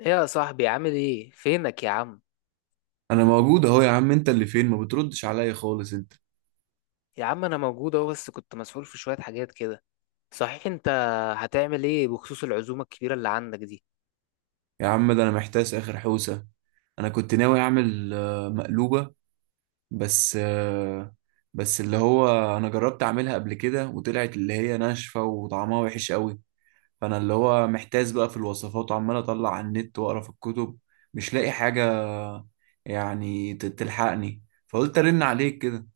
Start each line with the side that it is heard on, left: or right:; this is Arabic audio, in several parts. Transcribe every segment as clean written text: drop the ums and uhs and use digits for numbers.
left: ايه يا صاحبي، عامل ايه؟ فينك يا عم؟
right: انا موجود اهو يا عم، انت اللي فين؟ ما بتردش عليا خالص انت.
left: يا عم انا موجود اهو، بس كنت مسؤول في شوية حاجات كده. صحيح انت هتعمل ايه بخصوص العزومة الكبيرة اللي عندك دي؟
right: يا عم، ده انا محتاس اخر حوسه. انا كنت ناوي اعمل مقلوبه. بس آه، بس اللي هو انا جربت اعملها قبل كده، وطلعت اللي هي ناشفه وطعمها وحش قوي. فانا اللي هو محتاس بقى في الوصفات، وعمال اطلع على النت واقرا في الكتب، مش لاقي حاجه. يعني تلحقني. فقلت ارن عليك كده.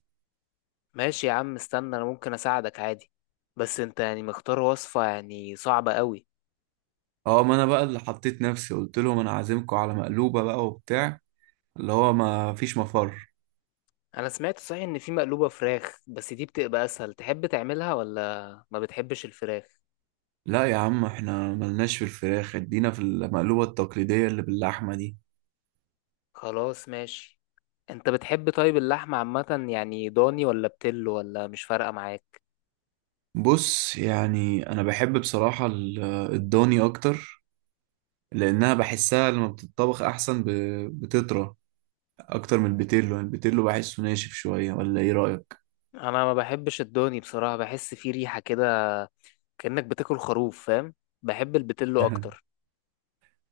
left: ماشي يا عم، استنى، انا ممكن اساعدك عادي. بس انت يعني مختار وصفة يعني صعبة قوي.
right: اه، ما انا بقى اللي حطيت نفسي، قلت لهم انا عازمكم على مقلوبه بقى وبتاع، اللي هو ما فيش مفر.
left: انا سمعت صحيح ان في مقلوبة فراخ بس دي بتبقى اسهل، تحب تعملها ولا ما بتحبش الفراخ؟
right: لا يا عم، احنا ملناش في الفراخ، ادينا في المقلوبة التقليدية اللي باللحمة دي.
left: خلاص ماشي. انت بتحب طيب اللحمة عامة يعني ضاني ولا بتلو، ولا مش فارقة معاك؟
right: بص، يعني انا بحب بصراحة الضاني اكتر. لانها بحسها لما بتطبخ احسن، بتطرى اكتر من البيتيلو. البيتيلو بحسه ناشف شوية، ولا ايه رأيك؟
left: انا ما بحبش الضاني بصراحة، بحس فيه ريحة كده، كأنك بتاكل خروف فاهم. بحب البتلو اكتر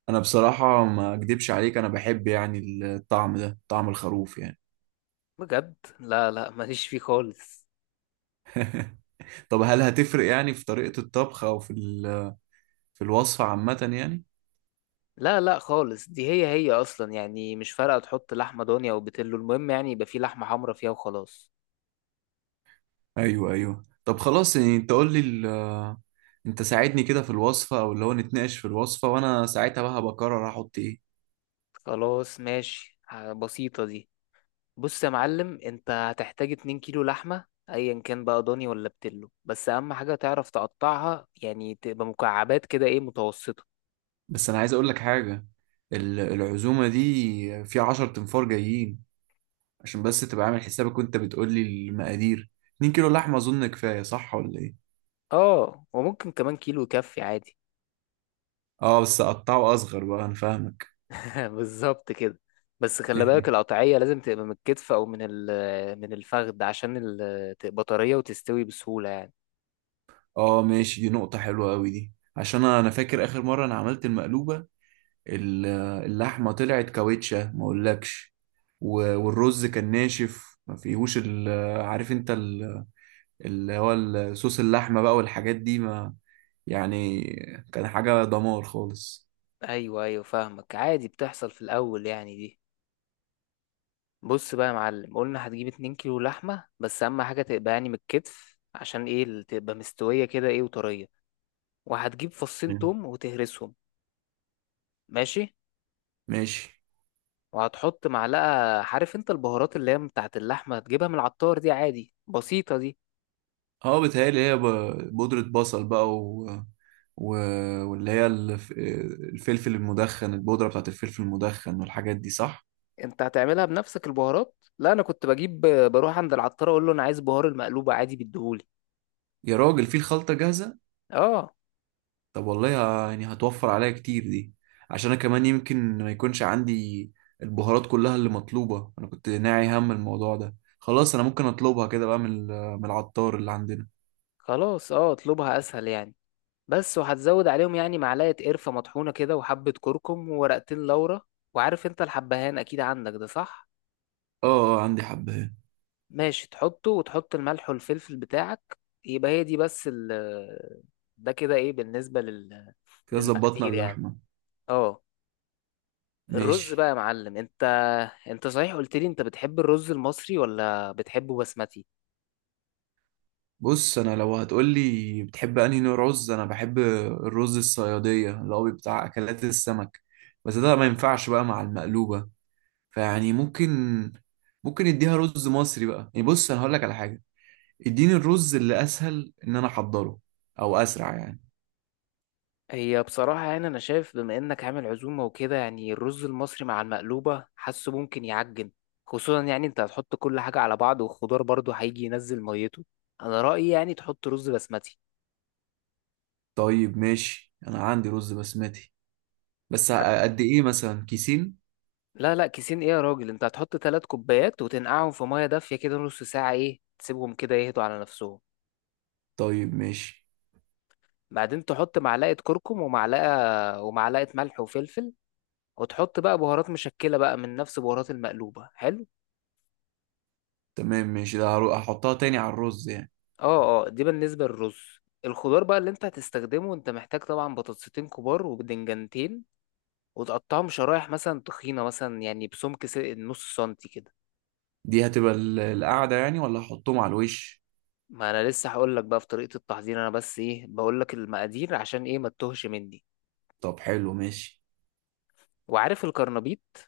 right: انا بصراحة ما اكدبش عليك، انا بحب يعني الطعم ده، طعم الخروف يعني.
left: بجد. لا لا، ماليش فيه خالص.
right: طب هل هتفرق يعني في طريقة الطبخ او في في الوصفة عامة يعني؟
left: لا لا خالص، دي هي هي اصلا، يعني مش فارقة تحط لحمة ضاني او بتلو، المهم يعني يبقى فيه لحمة حمرا فيها وخلاص.
right: ايوه ايوه، طب خلاص، يعني انت قول لي انت ساعدني كده في الوصفه، او اللي هو نتناقش في الوصفه وانا ساعتها بقى هبقى اقرر احط ايه.
left: خلاص ماشي. بسيطة دي. بص يا معلم، انت هتحتاج 2 كيلو لحمة ايا كان بقى ضاني ولا بتلو، بس اهم حاجة تعرف تقطعها، يعني تبقى مكعبات كده ايه متوسطة.
right: بس انا عايز اقول لك حاجه، العزومه دي في 10 تنفار جايين. عشان بس تبقى عامل حسابك وانت بتقول لي المقادير. 2 كيلو لحمه اظن كفايه، صح ولا ايه؟
left: اه وممكن كمان كيلو يكفي عادي.
right: اه بس اقطعه اصغر بقى، انا فاهمك.
left: بالظبط كده. بس خلي بالك القطعية لازم تبقى من الكتف أو من الفخذ، عشان تبقى طرية وتستوي بسهولة يعني.
right: اه ماشي، دي نقطه حلوه قوي دي. عشان انا فاكر اخر مره انا عملت المقلوبه. ال- اللحمة طلعت كاوتشة ما اقولكش. والرز كان ناشف، ما فيهوش عارف انت اللي هو صوص اللحمة بقى والحاجات دي، ما يعني كان حاجة دمار خالص.
left: أيوه أيوه فاهمك عادي، بتحصل في الأول يعني دي. بص بقى يا معلم، قلنا هتجيب 2 كيلو لحمة، بس أهم حاجة تبقى يعني من الكتف، عشان إيه تبقى مستوية كده إيه وطرية. وهتجيب فصين
right: مم.
left: توم وتهرسهم. ماشي.
right: ماشي.
left: وهتحط معلقة. عارف أنت البهارات اللي هي بتاعت اللحمة؟ هتجيبها من العطار دي عادي، بسيطة دي.
right: اه بتهيألي هي بودرة بصل بقى، و... واللي هي الفلفل المدخن، البودرة بتاعت الفلفل المدخن والحاجات دي صح؟
left: انت هتعملها بنفسك البهارات؟ لا انا كنت بجيب، بروح عند العطار اقول له انا عايز بهار المقلوبه، عادي بيديهولي.
right: يا راجل، في الخلطة جاهزة؟
left: اه.
right: طب والله، يعني هتوفر عليا كتير دي. عشان انا كمان يمكن ما يكونش عندي البهارات كلها اللي مطلوبة، انا كنت ناعي هم الموضوع ده، خلاص انا ممكن اطلبها كده بقى من من العطار اللي عندنا.
left: خلاص، اه اطلبها اسهل يعني. بس وهتزود عليهم يعني معلقه قرفه مطحونه كده، وحبه كركم، وورقتين لورا. وعارف انت الحبهان اكيد عندك ده، صح؟
right: اه اه، عندي حبهان.
left: ماشي، تحطه وتحط الملح والفلفل بتاعك. يبقى هي دي بس ال، ده كده ايه بالنسبه
right: كده ظبطنا
left: للمقادير يعني.
right: اللحمة.
left: اه. الرز
right: ماشي.
left: بقى يا معلم، انت صحيح قلت لي انت بتحب الرز المصري ولا بتحبه بسمتي؟
right: بص، انا لو هتقولي بتحب انهي نوع رز، انا بحب الرز الصيادية اللي هو بتاع اكلات السمك. بس ده ما ينفعش بقى مع المقلوبة. فيعني ممكن نديها رز مصري بقى، يعني بص انا هقول لك على حاجة. اديني الرز اللي اسهل ان انا احضره، او اسرع يعني.
left: هي بصراحة يعني أنا شايف بما إنك عامل عزومة وكده، يعني الرز المصري مع المقلوبة حاسه ممكن يعجن، خصوصا يعني أنت هتحط كل حاجة على بعض، والخضار برضه هيجي ينزل ميته. أنا رأيي يعني تحط رز بسمتي.
right: طيب ماشي، انا عندي رز بسمتي. بس
left: حت...
right: قد ايه، مثلا كيسين؟
left: لا لا، كيسين إيه يا راجل؟ أنت هتحط تلات كوبايات وتنقعهم في مية دافية كده نص ساعة، إيه تسيبهم كده يهدوا على نفسهم.
right: طيب ماشي.
left: بعدين تحط معلقة كركم، ومعلقة ملح وفلفل، وتحط بقى بهارات مشكلة بقى من نفس بهارات المقلوبة. حلو.
right: تمام ماشي، ده هحطها تاني على الرز يعني.
left: اه اه، دي بالنسبة للرز. الخضار بقى اللي انت هتستخدمه، انت محتاج طبعا بطاطستين كبار وبدنجانتين، وتقطعهم شرايح مثلا تخينة، مثلا يعني بسمك نص سنتي كده.
right: دي هتبقى القعدة يعني، ولا هحطهم على الوش؟
left: ما انا لسه هقول لك بقى في طريقة التحضير، انا بس ايه بقول لك المقادير عشان ايه ما تتوهش مني.
right: طب حلو، ماشي.
left: وعارف الكرنبيط؟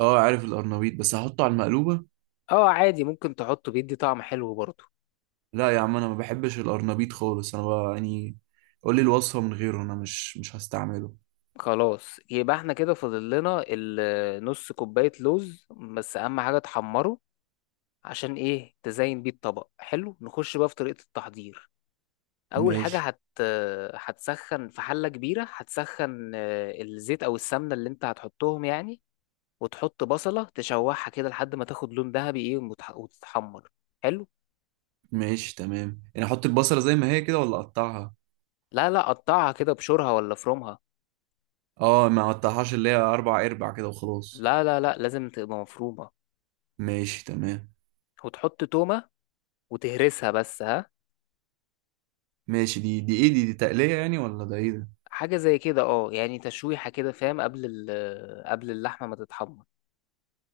right: اه عارف القرنبيط، بس هحطه على المقلوبة.
left: اه، عادي ممكن تحطه، بيدي طعم حلو برضه.
right: لا يا عم، انا ما بحبش القرنبيط خالص، انا بقى يعني قول لي الوصفة من غيره، انا مش هستعمله.
left: خلاص، يبقى احنا كده فاضل لنا نص كوباية لوز، بس اهم حاجة تحمره، عشان ايه تزين بيه الطبق. حلو، نخش بقى في طريقة التحضير. اول حاجه
right: ماشي.
left: هتسخن في حله كبيره، هتسخن الزيت او السمنه اللي انت هتحطهم يعني، وتحط بصله تشوحها كده لحد ما تاخد لون ذهبي ايه وتتحمر. حلو.
right: ماشي تمام، يعني احط البصلة زي ما هي كده ولا اقطعها؟
left: لا لا، قطعها كده بشورها ولا فرومها.
right: اه، ما قطعهاش، اللي هي اربع ارباع كده وخلاص.
left: لا لا لا، لازم تبقى مفرومه.
right: ماشي تمام.
left: وتحط تومه وتهرسها بس، ها.
right: ماشي، دي ايه؟ دي تقلية يعني، ولا ده ايه ده؟
left: حاجه زي كده اه، يعني تشويحه كده فاهم، قبل اللحمه ما تتحمر.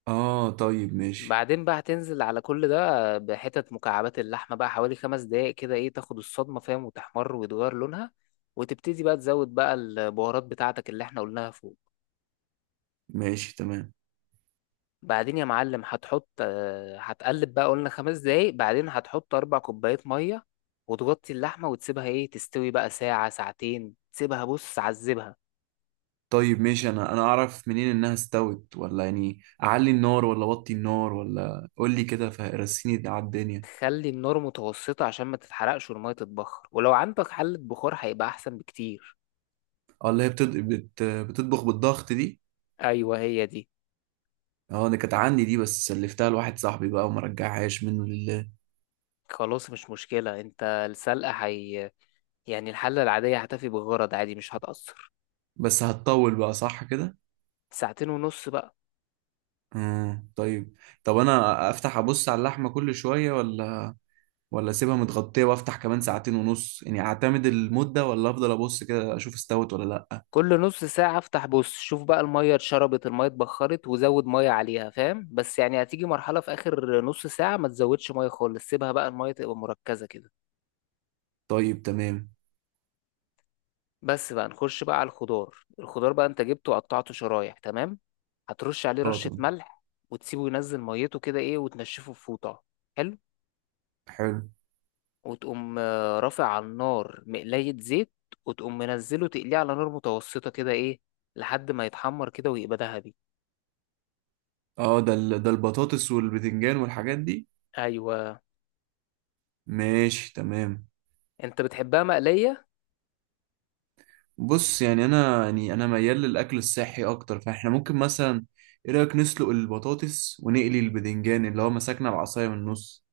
right: اه طيب ماشي.
left: بعدين بقى هتنزل على كل ده بحتت مكعبات اللحمة بقى، حوالي خمس دقايق كده ايه، تاخد الصدمة فاهم، وتحمر ويتغير لونها، وتبتدي بقى تزود بقى البهارات بتاعتك اللي احنا قلناها فوق.
right: ماشي تمام.
left: بعدين يا معلم هتحط، هتقلب بقى، قلنا خمس دقايق، بعدين هتحط أربع كوبايات مية وتغطي اللحمة وتسيبها ايه تستوي بقى ساعة ساعتين، تسيبها بص عذبها.
right: طيب ماشي، انا اعرف منين انها استوت؟ ولا يعني اعلي النار ولا اوطي النار؟ ولا قول لي كده، فرسيني على الدنيا.
left: خلي النار متوسطة عشان ما تتحرقش والمية تتبخر، ولو عندك حلة بخار هيبقى أحسن بكتير.
right: اه، اللي هي بتطبخ بالضغط دي.
left: أيوة هي دي.
right: اه انا كانت عندي دي، بس سلفتها لواحد صاحبي بقى وما رجعهاش منه لله.
left: خلاص مش مشكلة، انت السلقة هي، يعني الحلة العادية هتفي بالغرض عادي، مش هتأثر.
right: بس هتطول بقى، صح كده؟
left: ساعتين ونص بقى.
right: طيب. طب انا افتح ابص على اللحمه كل شويه، ولا اسيبها متغطيه وافتح كمان 2 ساعة ونص، يعني اعتمد المده، ولا افضل ابص كده اشوف استوت ولا لا؟
left: كل نص ساعة افتح بص، شوف بقى المية اتشربت، المية اتبخرت، وزود مية عليها فاهم. بس يعني هتيجي مرحلة في آخر نص ساعة ما تزودش مية خالص، سيبها بقى المية تبقى مركزة كده.
right: طيب تمام.
left: بس بقى نخش بقى على الخضار. الخضار بقى انت جبته وقطعته شرايح تمام، هترش عليه
right: اه
left: رشة
right: طب
left: ملح. وتسيبه ينزل ميته كده ايه، وتنشفه في فوطة. حلو.
right: حلو.
left: وتقوم رافع على النار مقلاية زيت، وتقوم منزله تقليه على نار متوسطة كده ايه، لحد ما يتحمر كده ويبقى ذهبي.
right: اه، ده ده البطاطس والبتنجان والحاجات دي.
left: ايوه.
right: ماشي تمام.
left: انت بتحبها مقلية؟
right: بص، يعني انا ميال للاكل الصحي اكتر، فاحنا ممكن مثلا، ايه رايك نسلق البطاطس ونقلي البتنجان اللي هو مسكنا العصايه من النص؟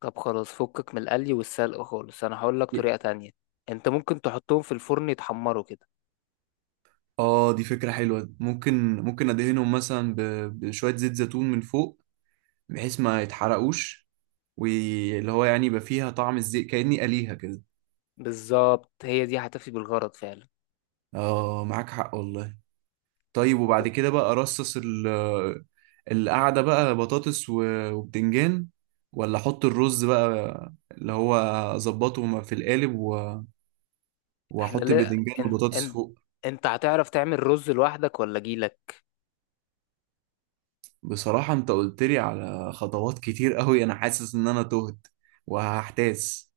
left: طب خلاص، فكك من القلي والسلق خالص، انا هقول لك
right: ي-
left: طريقة تانية. انت ممكن تحطهم في الفرن يتحمروا كده.
right: اه، دي فكره حلوه، ممكن ادهنهم مثلا بشويه زيت زيتون من فوق، بحيث ما يتحرقوش. واللي هو يعني يبقى فيها طعم الزيت كأني قليها كده.
left: بالظبط هي دي هتفي بالغرض فعلا.
right: اه معاك حق والله. طيب،
left: و-
right: وبعد كده بقى رصص القعدة بقى، بطاطس وبتنجان؟ ولا احط الرز بقى اللي هو اظبطه في القالب،
left: احنا،
right: واحط
left: لا
right: البتنجان
left: انت،
right: والبطاطس
left: انت
right: فوق؟
left: انت هتعرف تعمل رز لوحدك ولا جيلك؟
right: بصراحة انت قلت لي على خطوات كتير قوي، انا حاسس ان انا تهت وهحتاس.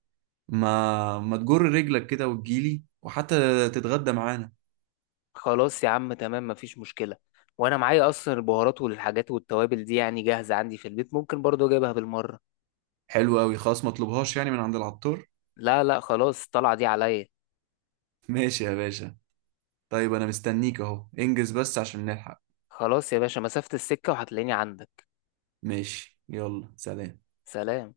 right: ما تجر رجلك كده وتجيلي، وحتى تتغدى معانا.
left: خلاص يا عم تمام، مفيش مشكلة. وانا معايا اصلا البهارات والحاجات والتوابل دي يعني جاهزة عندي في البيت، ممكن برضو اجيبها بالمرة.
right: حلو قوي خلاص، ما اطلبهاش يعني من عند العطار.
left: لا لا خلاص، الطلعة دي عليا.
right: ماشي يا باشا. طيب، انا مستنيك اهو، انجز بس عشان نلحق.
left: خلاص يا باشا، مسافة السكة وهتلاقيني عندك.
right: ماشي، يلا سلام.
left: سلام.